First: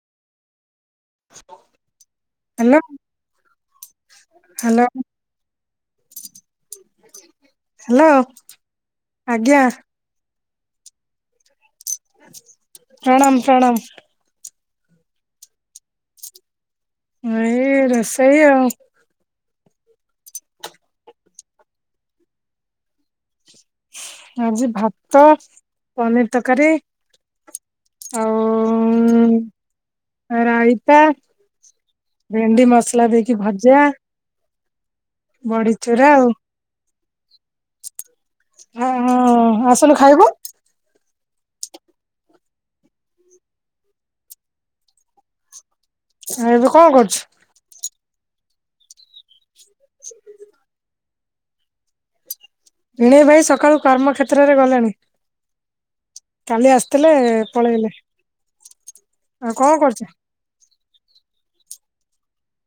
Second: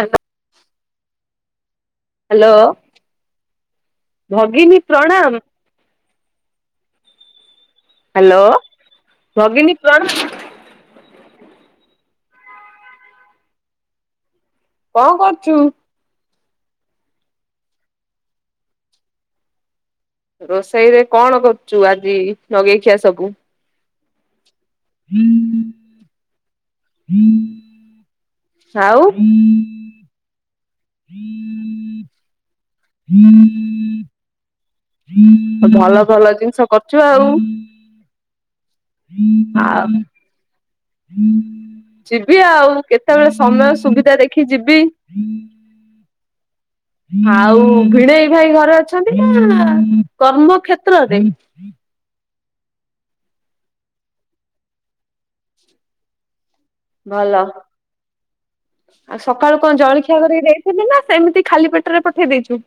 Hello. Hello hello ଭଗିିନୀ ପ୍ରଣାମ। Hello ଆଜ୍ଞା। ଭଗିନୀ ପ୍ରଣାମ ପ୍ରଣାମ ପ୍ରଣାମ। ଙ୍କ କରୁଚୁ? ଏଇ ରେଷେଇ ଆଉ। ରୋଷେଇରେ କଣ କରୁଚୁ ଆଜି ନଗେଇଖିଆ ସବୁ ଆଜି ଭାତ ପନିର ତରକାରୀ ଆଉ ରାଇତା ଭେଣ୍ଡି ମସଲା ଦେଇକି ଭଜା। ଭଲ ଭଲ ଜିନିଷ କରିଚୁ ଆଉ। ହ ହଁ ଆଉ ଆସୁନୁ ଖାଇବୁ। ଯିବି ଆଉ କେତେବେଳେ ସମୟ ସୁବିଧା ଦେଖି ଯିବି। ଆଉ ଏବେ କଣ କରୁଚୁ? ଆଉ ଭିଣେଇ ଭାଇ ଘରେ ଅଛନ୍ତି ନା କର୍ମ କ୍ଷେତ୍ରରେ ଭିଣେଇ ଭାଇ ସକାଳୁ କର୍ମ କ୍ଷେତ୍ରରେ ଗଲେଣି କାଲି ଆସ ଭଲ ଆଉ ସକାଳୁ କଣ ଜଳଖିଆ କରି ଦେଇ ଥିଲୁ ନା ସେମିତି ଖାଲି ପେଟରେ ପଠେଇ ଦେଇଚୁ?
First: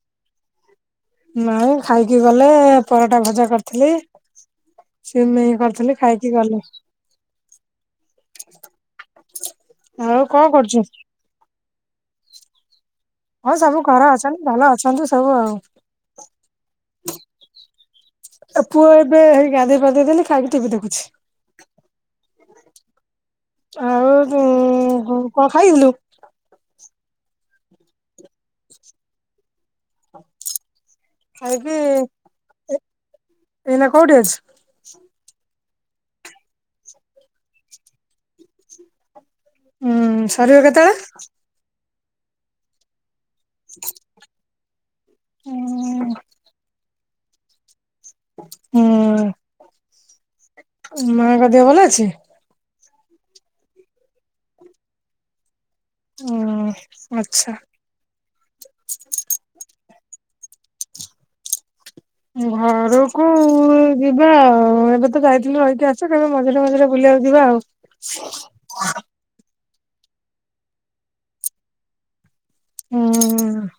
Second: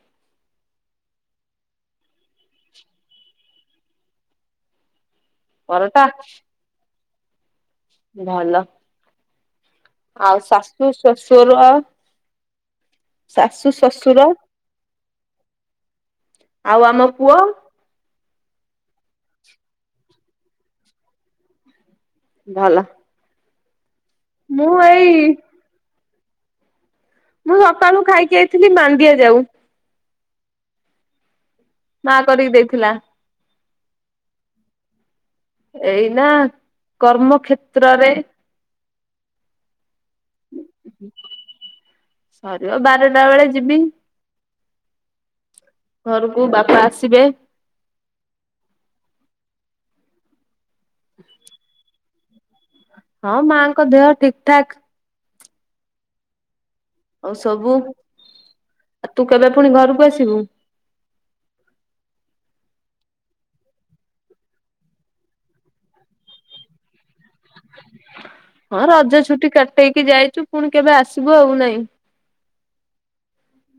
ନାଇଁ ଖାଇକି ଗଲେ ପରଟା ଭଜା କରିଥିଲି ସିମେଇ କରିଥିଲି ପରଟା ଖାଇକି ଗଲେ। ଭଲ ଆଉ କଣ କରୁଛୁ ଶାଶୁ ଶ୍ୱଶୁର ହଁ ଶାଶୁ ସବୁ ଘର ଶ୍ୱଶୁର ଅଛନ୍ତି ଭଲ ଅଛନ୍ତି ସବୁ ଆଉ। ଆଉ ଆମ ପୁଅ ତା ପୁଅ ଏବେ ହେଇ ଗାଧେଇ ପାଧେଇ ଦେଲି ଖାଇକି ଟିଭି ଦେଖୁଛି। ଭଲ। ଆଉ ମୁଁ ଏଇ ଖାଇବୁନୁ ମୁଁ ସକାଳୁ ଖାଇକି ଆଇଥିଲି ମାଣ୍ଡିଆ ଯାଉ। ଖାଇକି ମା କରିକି ଦେଇଥିଲା। ଏଇନା କୋଉଠି ଅଛୁ? ଏଇନା କର୍ମ କ୍ଷେତ୍ରରେ। ଉଁ ସରିବ କେତ୍ ସରିବ ବାରଟା ବେଳେ ଯିବି। ଘରକୁ ବାପା ଆସିବେ। ହୁଁ ମା ଙ୍କ ଦେହ ଭଲ ଅଛି? ହଁ ମା ଙ୍କ ଦେହ ଠିକ ଠାକ୍। ଅ ଆଉ ସବୁ ଆଉ ଆ ତୁ କେବେ ପୁଣି ଘରକୁ ଆସିବୁ? ଘରୁକୁ ଯିବା ଆଉ ଏବେ ତ ଯାଇଥିଲି ରହିକି ଆସିଚି କେବେ ମଝିରେ ମଝିରେ ବୁଲିବାକୁ ଯିବା ଆଉ। ହଁ ରଜ ଛୁଟି କାଟେଇକି ଯାଇଚୁ ପୁଣି କେବେ ଆସିବୁ ଆଉ ନାଇଁ। ହୁଁ।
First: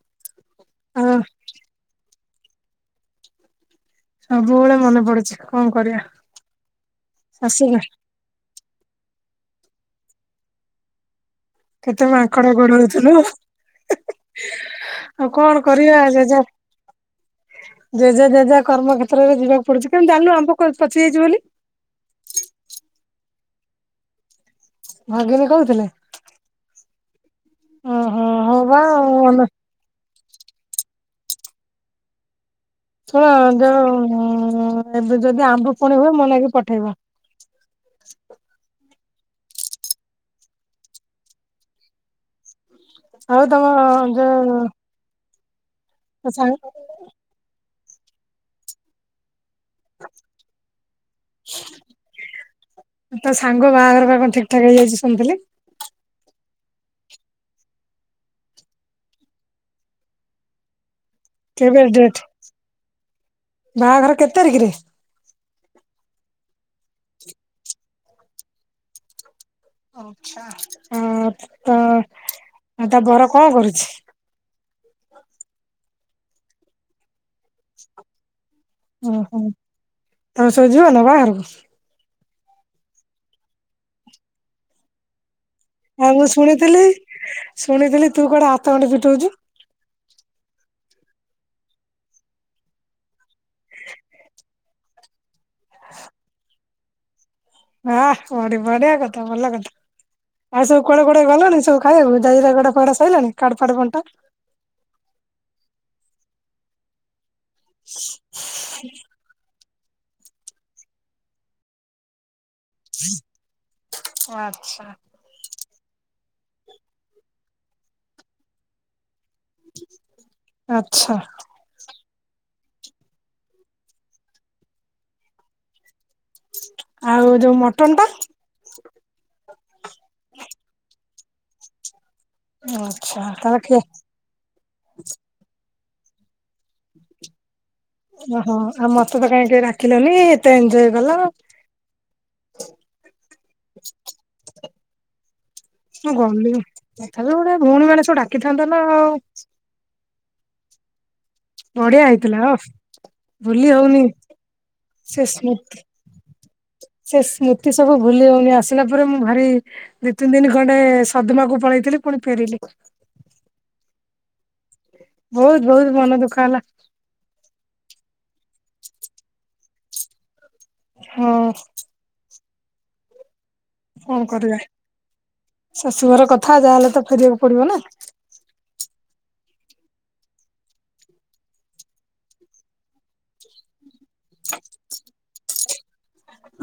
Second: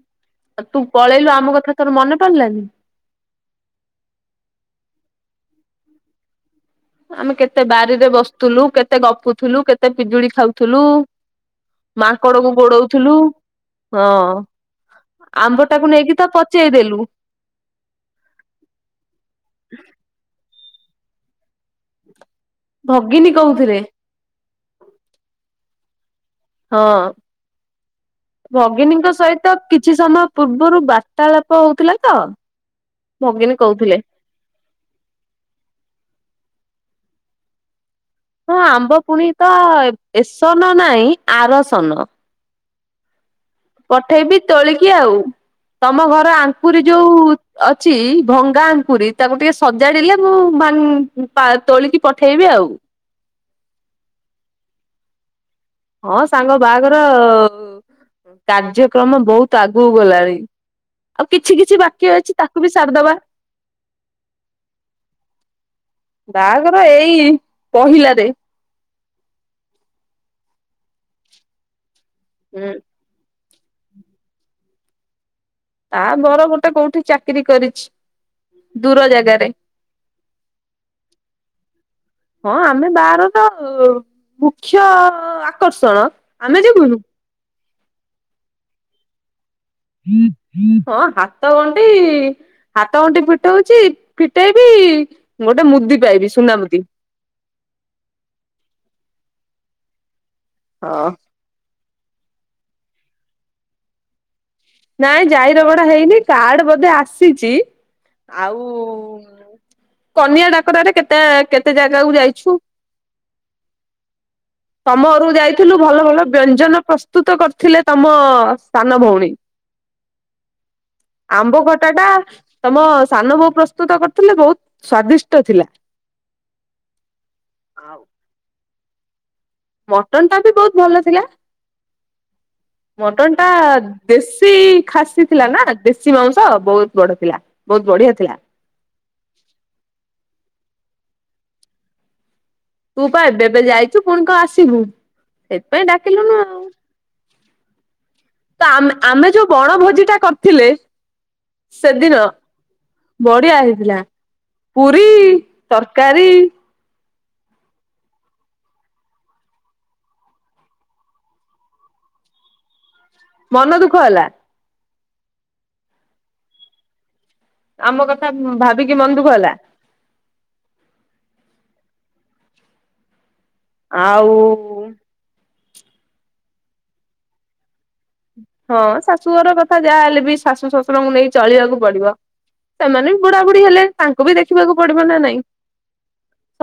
ଆଉ ତୁ ପଳେଇଲୁ ଆମ କଥା ତୋର ମନେ ପଡିଲାନି? ସବୁବେଳେ ମନେ ପଡୁଛି କଣ କରିବା? ଆମେ କେତେ ଶାଶୁଘ ବାରିରେ ବସୁଥିଲୁ କେତେ ଗପୁଥିଲୁ କେତେ ପିଜୁଳି ଖାଉଥିଲୁ ମାଙ୍କଡ କ ଗୋଡଉଥିଲୁ ହଁ। ଆଉ କଣ ଆମ୍ବ ଟାକୁ କରିବା ନେଇକି ତ ଜେଜେ ପଚେଇଦେଲୁ ଜେଜେ ଜେଜା କର୍ମ କତ୍ରାରେ ଯିବାକୁ ପଡୁଛି କେମୁ ଜାଣୁ ଆମ୍ବ ପାଚିଯାଇଛି ବୋଲି? ଭଗିନୀ କୋଉଥିରେ ଭାଗିନୀ କହୁଥିଲେ? ହଁ ଓହୋ ହଉ ବା ଭଗିନୀଙ୍କ ଆଉ ସହିତ କିଛି ସମୟ ପୂର୍ବରୁ ବାର୍ତ୍ତାଳାପ ହଉଥିଲା ତ ଶୁଣ ଭଗିନୀ କହୁଥିଲେ ଯୋଉ ଏବେ ଯଦି ଆମ୍ବ ପୁଣି ହୁଏ ମନେକି ପଠେଇବ। ହଁ ଆମ୍ବ ପୁଣି ତ ଏ ଏସନ ନାହିଁ ଆରସନ। ଆଉ ତମ ପଠେଇବି ଯୋଉ ତୋଳିକି ଆଉ ତମ ତୋ ଘର ସାଙ୍ଗ ଆଙ୍କୁରି ଯୋଉ ଅଛି ଭଙ୍ଗା ଆଙ୍କୁରି ତାକୁ ଟିକେ ସଜାଡ଼ିଲେ ମୁଁ ତୋଳିକି ପଠେଇବି ଆଉ। ତା ସାଙ୍ଗ ବାହାଘର ବା କଣ ଠିକ ଠାକ ହେଇଯାଇଛି ଶୁଣିଥିଲି। ହଁ ସାଙ୍ଗ ବାହାଘର କାର୍ଯ୍ୟକ୍ରମ ବହୁତ ଆଗକୁ ଗଲାଣି ଆଉ କିଛି କିଛି କେବେ ବାକ୍ୟ ଡେଟ ଅଛି ତାକୁ ବି ସାରିଦବା। ବାହାଘର କେତେ ତାରିଖରେ? ବାହାଘର ଏଇ ପହିଲାରେ ଆ ତ ହୁଁ। ଆ ତା ବର କଣ କରୁଛି? ତା ବର ଗୋଟେ କୋଉଠି ଚା କିରି କରିଛି ଦୂର ଓହୋ ଜାଗାରେ। ତମେ ସବୁ ଯିବ ନା ବାହାଘରକୁ ହଁ ଆମେ ବାହାର ତ ମୁଖ୍ୟ ଆକର୍ଷଣ ଆଉ ମୁଁ ଆମେ ଶୁଣିଥିଲି ଯିବୁନୁ। ଶୁଣିଥିଲି ତୁ କୁଆଡ଼େ ହାତ ଗଣ୍ଠି ଫିଟଉଛୁ? ହଁ ହାତ ଗଣ୍ଡି ହାତ ଗଣ୍ଠି ଫିଟଉଛି ଫିଟେଇବି ଗୋଟେ ମୁଦି ପାଇବି ସୁନା ମୁୁଦି। ହ ବଢିଆ କଥା ବଲାଗତ ଆଉ ସ କ ହଁ କୋଡ ଅଲଣିି ସବୁ। [unintelligible] ଡା ସାଇିଲଣି କାଡ ଫାଡ ବଣ୍ଟା? ନାଇଁ ଯାଇ ରଗଡା ହେଇନି କାର୍ଡ ବୋଧେ ଆସିଛି। ଆଉ କନିଆ ଡାକରାରେ କେତେ କେତେ ଜାଗାକୁ ଯାଇଛୁ? ଆଚ୍ଛା। ତମ ଘରକୁ ଯାଇ ଥିଲୁ ଭଲ ଭଲ ବ୍ୟଞ୍ଜନ ପ୍ରସ୍ତୁତ କରିଥିଲେ ତମ ସାନ ଭଉଣୀ। ଆଚ୍ଛା। ଆମ୍ବ ଖଟା ଟା ତମ ସାନ ବୋଉ ପ୍ରସ୍ତୁତ କରିଥିଲେ ବହୁତ ସ୍ଵାଦିଷ୍ଟ ଥିଲା। ଆଉ ଯୋଉ ମଟନ ଟା ମଟନ୍ ଟା ବି ବହୁତ ଭଲ ଥିଲା। ଆଚ୍ଛା ମଟନ ଟା ତାହେଲେ ଖି ଦେଶୀ ଖାସି ଥିଲା ନା ଦେଶୀ ମାଉଁସ ବହୁତ ବଡ ଥିଲା। ବହୁତ ବଢିଆ ଥିଲା ଓହୋ ଆଉ ମତେ ତ କାହିଁ ଡ଼ାକିଲନି ଏତେ ଏଞ୍ଜୟ କଲ। ତୁ ପା ଏବେ ଏବେ ଯାଇଛୁ ପୁଣି କଣ ଆସିବୁ? ସେଥିପାଇଁ ମୁଁ ଡାକିଲୁନୁ ଗଲି ଆଉ। ତଥାପି ଗୋଟେ ଭଉଣୀ ମାନେ ସବୁ ତ ଡାକିଥାନ୍ତ ନା ଆମେ ଆଉ ଆମେ ଯୋଉ ବଣ ଭୋଜି ଟା କରିଥିଲେ ବଢିଆ ସେଦିନ ହେଇଥିଲା ଓଃ ବଢିଆ ଭୁଲି ହେଇଥିଲା। ହଉନି। ପୁରୀ ସେ ସ୍ମୃତି ତରକାରୀ ସେ ସ୍ମୃତି ସବୁ ଭୁଲି ହଉନି ଆସିଲା ପରେ ମୁଁ ଭାରି ଦିଇ ତିନି ଦିନ ଖଣ୍ଡେ ସଦମାକୁ ପଳେଇଥିଲି ପୁଣି ଫେରିଲି ମନ ଦୁଃଖ ହେଲା? ବହୁତ ବହୁତ ମନ ଦୁଃଖ ହେଲା। ଆମ କଥା ଭାବିକି ମନ ଦୁଃଖ ହେଲା। ହଁ। କଣ ଆଉ କରିବା ଶାଶୁଘର କଥା ଯାହାହେଲେ ତ ଫେରିବାକୁ ପଡିବ ନା। ହଁ ଶାଶୁ ଘର କଥା ଯାହାହେଲେ ବି ଶାଶୁ ଶଶୁରଙ୍କୁ ନେଇ ଚଳିବାକୁ ପଡିବ। ସେମାନେ ବୁଢାବୁଢ଼ୀ ହେଲେଣି ତାଙ୍କୁ ବି ଦେଖିବାକୁ ପଡିବ ନା ନାଇଁ।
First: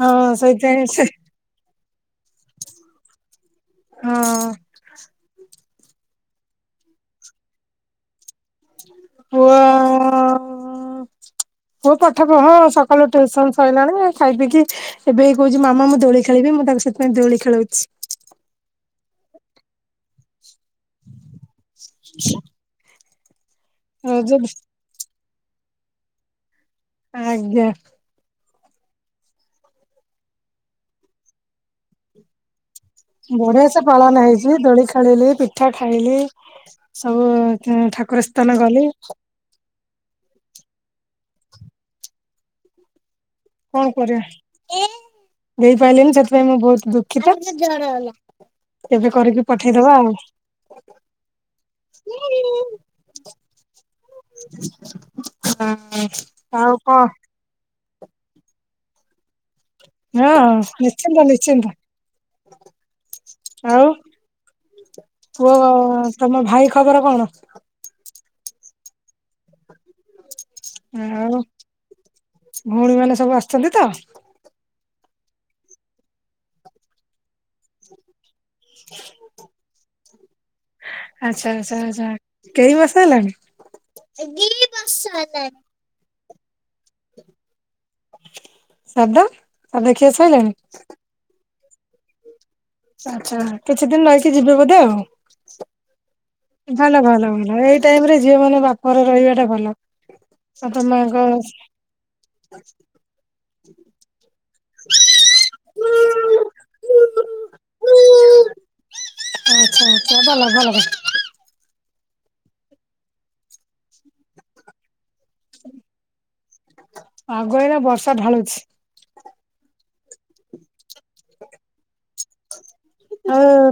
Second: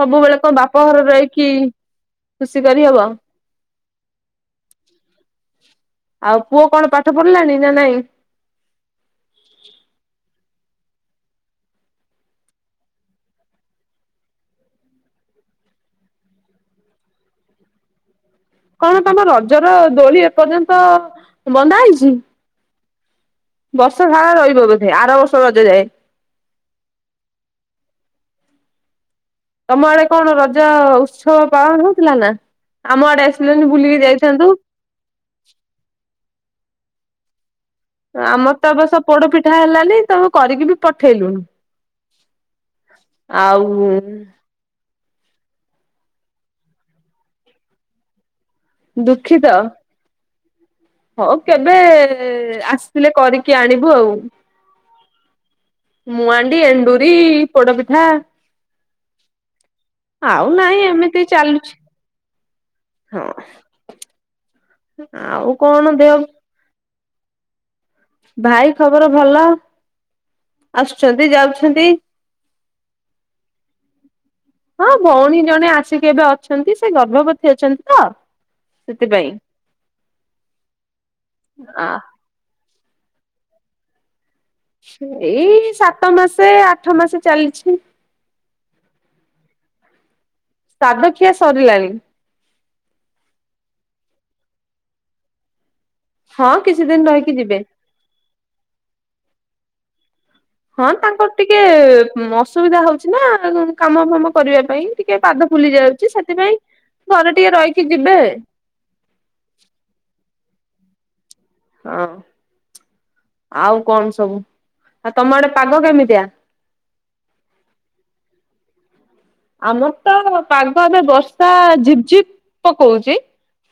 ହଁ କଣ ବାପ ସେଇଥିପାଇଁ ସେ ଘର ରହିକି ଖୁସି କରି ହବ। ହଁ। ଆଉ ପୁଅ କଣ ପାଠ ପଢ଼ିଲାଣି ନା ନାଇଁ? ପୁଅ ଆଉ ପୁଅ ପାଠ ହଁ ସକାଳୁ ଟିୟୁସନ୍ ସଇଲାଣି ଖାଇ ପିଇ କି ଏବେ ବି କହୁଛି ମାମା ମୁଁ ଦୋଳି ଖେଳିବି ମୁଁ ତାକୁ ସେଥିପାଇଁ ଦୋଳି ଖେଳଉଚି। କଣ ତମ ରଜର ଦୋଳି ଏପର୍ଯ୍ୟନ୍ତ ବନ୍ଧା ହେଇଚି? ବର୍ଷ ସାରା ରହିବ ବୋଧେ ଆର ବର୍ଷ ରଜ ଯାଏଁ। ଆଜ୍ଞା। ତମ ଆଡେ କଣ ରଜ ଉତ୍ସବ ପାଳନ ହୋଉଥିଲା ନା? ଆମ ଆଡେ ବଢିଆ ଆସିଲନି ସେ ବୁଲିକି ପାଳନ ଯାଇଥାନ୍ତୁ ହେଇଛି ଦୋଳି ଖେଳିଲୁ ପିଠା ଖାଇଲି ସବୁ। ଠାକୁର ସ୍ଥାନ ଆମର ତ ଏ ଗଲି ବର୍ଷ ପୋଡ ପିଠା ହେଲାନି ତମେ କରିକି ବି ପଠେଇଲୁନି। ଆଉ କଣ କରିବା ଦେଇପାଇଲିନି ସେଥିପାଇଁ ମୁଁ ବହୁତ ଦୁଃଖିତ। କେବେ କରିକି ପଠେଇଦବା ଆଉ। ହୋଉ କେବେ ଆସିଥିଲେ କରିକି ଆଣିବୁ ଆଉ। ମୁଆଣ୍ଡି ଆଉ କଣ ଏଣ୍ଡୁରି ପୋଡପିଠା। ହଁ ଆଉ ନାଇଁ ନିଶ୍ଚିନ୍ତ ଏମିତି ନିଶ୍ଚିନ୍ତ ଚାଲୁଚି। ଆଉ ହଁ ପୁଅ ଆଉ କଣ ଦ ତମ ଭାଇ ଖବର କଣ? ଭାଇ ଖବର ଭଲ। ଆସୁଛନ୍ତି ଆଉ ଯାଉଛନ୍ତି। ଭଉଣୀ ମାନେ ସବୁ ଆସିଛନ୍ତି ତ? ହଁ ଭଉଣୀ ଜଣେ ଆସିକି ଏବେ ଅଛନ୍ତି ସେ ଗର୍ଭବତୀ ଅଛନ୍ତି ତ ସେଥିପାଇଁ। ଆଚ୍ଛା ଆଚ୍ଛା ଆ ଆଚ୍ଛା କେଇ ମାସେ ହେଲାଣି? ଏଇ ସାତ ମାସେ ଆଠ ମାସ ଚାଲିଚି। ସାଦ ସାଦ ଖିଆ ସଇଲାଣି? ସାଦଖିଆ ସରିଲାଣି। ଆଚ୍ଛା କିଛି ଦିନ ରହିକି ଯିବେ ବୋଧେ ଆଉ। ହଁ କିଛି ଭଲ ଦିନ ଭଲ ରହିକି ଯିବେ। ଭଲ ଏଇ ଟାଇମ୍ ରେ ଝିଅ ମାନେ ବାପଘରେ ରହିବା ଟା ଭଲ। ବାପା ହଁ ମାଙ୍କ ତାଙ୍କର ଟିକେ ଅସୁବିଧା ହୋଉଚି ନା ଆଉ। କାମ ଫାମ କରିବା ପାଇଁ ଟିକେ ପାଦ ଫୁଲି ଯାଉଛି ସେଥିପାଇଁ ଘରେ ଟିକେ ରହିକି ଯିବେ। ଆଚ୍ଛା ଆଚ୍ଛା ଭଲ ଭଲ। ହଁ ଆଉ କଣ ସବୁ? ଆଉ ତମ ଆଡେ ପାଗ କେମିତିଆ? ଆଗ ଏଇନା ବର୍ଷା ଢାଳୁଛି। ଆମର ତ ପାଗ ଏବେ ବର୍ଷା ଝିପଝିପ୍ ପକୋଉଚି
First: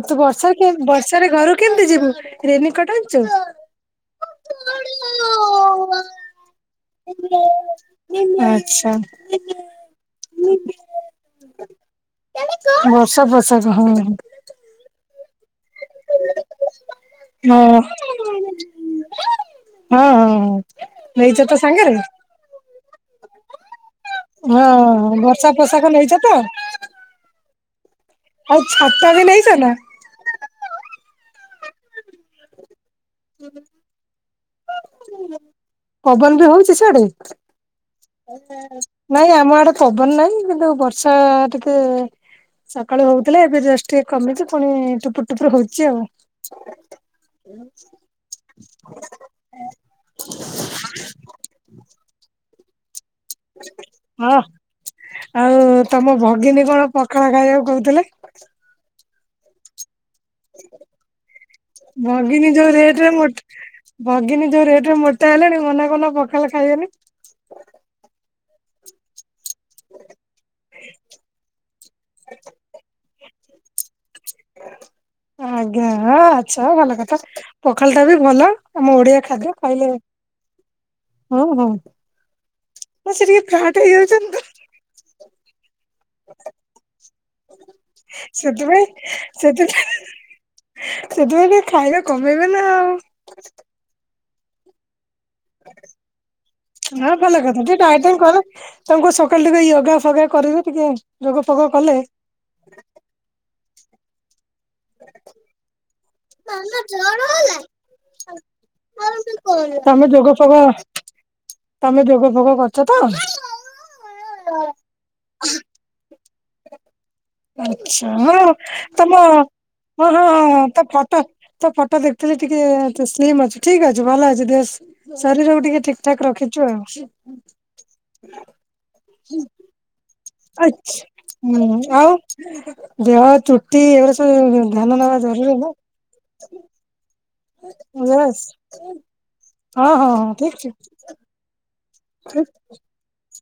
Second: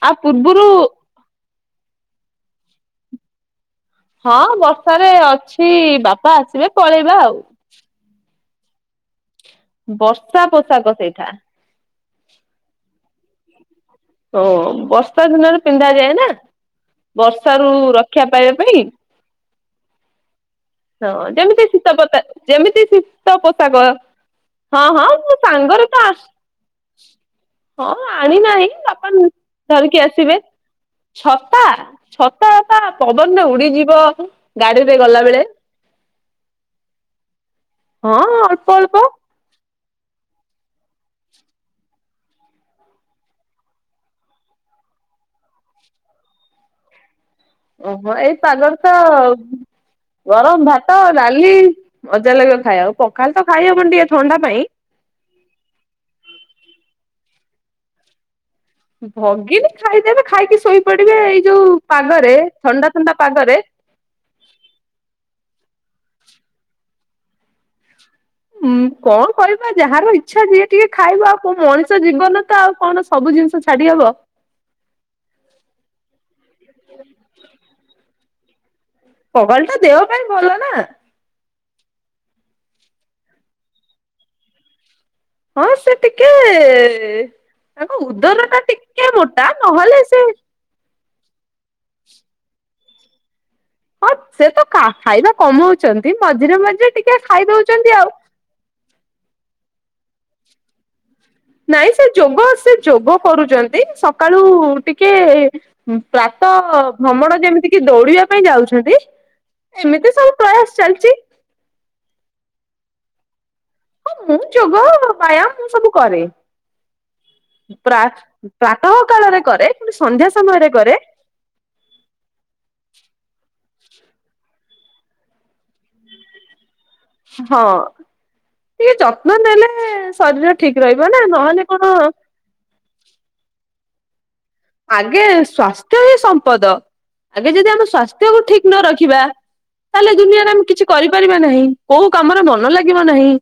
ଆ ପୂର୍ବରୁ ର୍ଷା ରେ ଘର କୁ କେମିତି ଯିବୁ ରେନିକୋଟ୍ ଆଣିଚ? ହଁ ବର୍ଷାରେ ଅଛି ବାପା ଆସିବେ ପଳେଇବା ଆଉ। ଆଚ୍ଛା। ବର୍ଷା ପୋଷାକ ସେଇଟା। ବର୍ଷା ପୋଷାକ ହଁ ହଁ। ହଁ ବସ୍ ବର୍ଷା ଦିନରେ ପିନ୍ଧାଯାଏ ନା ବର୍ଷାରୁ ହଁ। ରକ୍ଷା ପାଇବା ପାଇଁ। ହଁ ହଁ ହଁ ନେଇଛ ତ ଯେମିତି ସାଙ୍ଗରେ? ଶୀତ ପତା ଯେମିତି ଶୀତ ପୋଷାକ। ହଁ ହଁ ମୋ ବର୍ଷା ପୋଷାକ ସାଙ୍ଗରେ ତ ନେଇଛ ଆସ ହଁ ଆଣିି ଆଉ ଛାତ ଉଁ ବି ନେଇଛ ନା ଧରିକି ଆସିବେ ଛତା ଛତା ତା ପବନରେ ଉଡିଯିବ ଗାଡିରେ ଗଲା ବେଳେ। ପବନ ବି ହଉଚି ସିଆଡୁ ହଁ ଅଳ୍ପ ଅଳ୍ପ ନାଇଁ ଆମ ଆଡେ ପବନ ନାହିଁ କିନ୍ତୁ ବର୍ଷା ଟିକେ ସକାଳୁ ହଉଥିଲା ଏବେ ଜଷ୍ଟ ଟିକେ କମିଚି ପୁଣି ଟୁପୁର ଟୁପରୁ ହଉଚି ଆଉ। ହୁଁ ଓହୋ ଏଇ ପାଗରେ ତ ଗରମ ଭାତ ଡାଲି ମଜା ଲାଗିବ ଖାଇବା କୁ ପଖାଳ ତ ଖାଇହବନି ଟିକେ ହଁ ଥଣ୍ଡା ପାଇଁ। ଆଉ ତମ ଭଗିନୀ କଣ ପଖାଳ ଖାଇବାକୁ କହୁଥିଲେ। ଭଗିନୀ ଖାଇଦେବେ ଖାଇକି ଶୋଇପଡିବେ ଏଇ ଯୋଉ ପାଗରେ ଭଗିନୀ ଯୋଉ ଥଣ୍ଡା ରେଟରେ ଥଣ୍ଡା ମୋଟ ପାଗରେ। ଭଗିନୀ ଯୋଉ ରେଟ ରେ ମୋଟା ହେଲାଣି ମନା କରୁନ ପଖାଳ ଖାଇବେନି। ଉଁ କଣ କହିବା ଯାହାର ଇଛା ଯିଏ ଟିକେ ଖାଇବ ଆଉ କଉ ମଣିଷ ଜୀବନ ତ ଆଉ କଣ ସବୁ ଜିନିଷ ଛାଡି ହବ ଆଜ୍ଞା ଆଚ୍ଛା ଭଲ କଥା ପଖାଳ ଟା ବି ଭଲ ଆମ ଓଡିଆ ଖାଦ୍ୟ ପଖାଳ ଟା ଖାଇଲେ ଦେହ ପାଇଁ ଭଲ ନା। ହଁ ହଁ ଆ ସେ ଟିକେ ଫ୍ୟାଟ ହେଇଯାଉଚନ୍ତି ତ। ହଁ ସେ ଟିକେ ତାଙ୍କ ଉଦର ଟା ସେଥିପାଇଁ ଟିକେ ମୋଟା ସେଥିପାଇଁ ନହେଲେ ସେ ସେଥିପାଇଁ ଟିକେ ଖାଇବା କମେଇବେ ନା ଆଉ। ହଁ ସେ ତ ଖା ଖାଇବା କମାଉଚନ୍ତି ମଝିରେ ମଝିରେ ଟିକେ ଭଲ କଥା ଟିକେ ଖାଇଦଉଚନ୍ତି ଆଉ। ଡାଏଟିଂ ହଁ ତାଙ୍କୁ କୁହ ସକାଳୁ ଟିକେ ୟୋଗା ଫୋଗା କରିବେ ଟିକେ। ଯୋଗ ଫୋଗ ନାଇଁ କଲେ ସେ ଯୋଗ ସେ ଯୋଗ କରୁଚନ୍ତି ସକାଳୁ ଟିକେ ପ୍ରାତ ଭ୍ରମଣ ଯେମିତି କି ଦୌଡିବା ପାଇଁ ଯାଉଛନ୍ତି। ତମେ ଏମିତି ସବୁ ଯୋଗ ଫୋଗ ପ୍ରୟାସ ଚାଲଚି। ତମେ ଯୋଗ ଫୋଗ କରୁଚ ତ। ହଁ ମୁଁ ଯୋଗ ବାୟାମ ମୁଁ ସବୁ କରେ। ପ୍ରା ଆଚ୍ଛା ହଁ ପ୍ରାତଃ ତମ କାଳରେ କରେ କିନ୍ତୁ ସନ୍ଧ୍ୟା ସମୟରେ କରେ। ତ ଫଟୋ ଦେଖୁଥିଲି ଟିକେ ସ୍ଲିମ୍ ଅଛି ଠିକ ଅଛି ଭଲ ଅଛି ଦେ ଶରୀର କୁ ଟିକେ ଠିକ ଠାକ ରଖିଚୁ ଆଉ। ହଁ ଟିକେ ଯତ୍ନ ନେଲେ ଶରୀର ଠିକ ଆଛ୍ ରହିବ ନା ନହଲେ ହୁଁ କଣ ଆଉ ଦେହ ଚୁଟି ଏଗୁଡା ସବୁ ଧ୍ୟାନ ନେବା ଆଗେ ଜରୁରୀ ନା। ସ୍ଵାସ୍ଥ୍ୟ ହିଁ ସମ୍ପଦ। ଆଗେ ଯଦି ଆମ ୟେସ୍ ସ୍ୱାସ୍ଥ୍ୟକୁୁ ଠିକ ନ ରଖିବା ହଁ ହଁ ତାହେଲେ ହଁ ଦୁନିଆରେ ଠିକ୍ ଆମେ ଠିକ୍ କିଛି କରିପାରିବା ନାହିଁ। କୋଉ କାମରେ ମନ ଲାଗିବ ନାହିଁ।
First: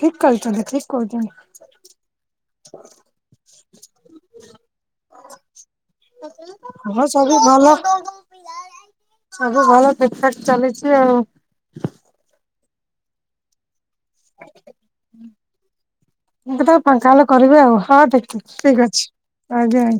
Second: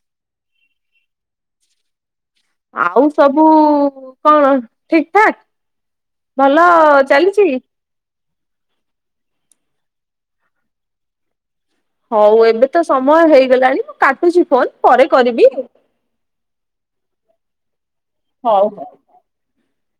ଠିକ କହିଚନ୍ତି ଠିକ କରୁଚନ୍ତି। ଆଉ ସବୁ କଣ ଠିକ ଠାକ। ଭଲ ହଁ ସବୁ ଚାଲିଚି। ଭଲ ସବୁ ଭଲ ଠିକଠାକ ଚାଲିଚି ଆଉ। ହଉ ଏବେ ତ ସମୟ ହେଇଗଲାଣି ମୁଁ କାଟୁଚି ଫୋନ ପରେ କରିବି। ମୁଁ କେତବେଳେ ଫାଙ୍କା ହେଲେ କରିବି ଆଉ ହଁ ଠିକ ଠିକ ହଉ ହଉ ଠିକ ଅଛି ଆଜ୍ଞା ଆ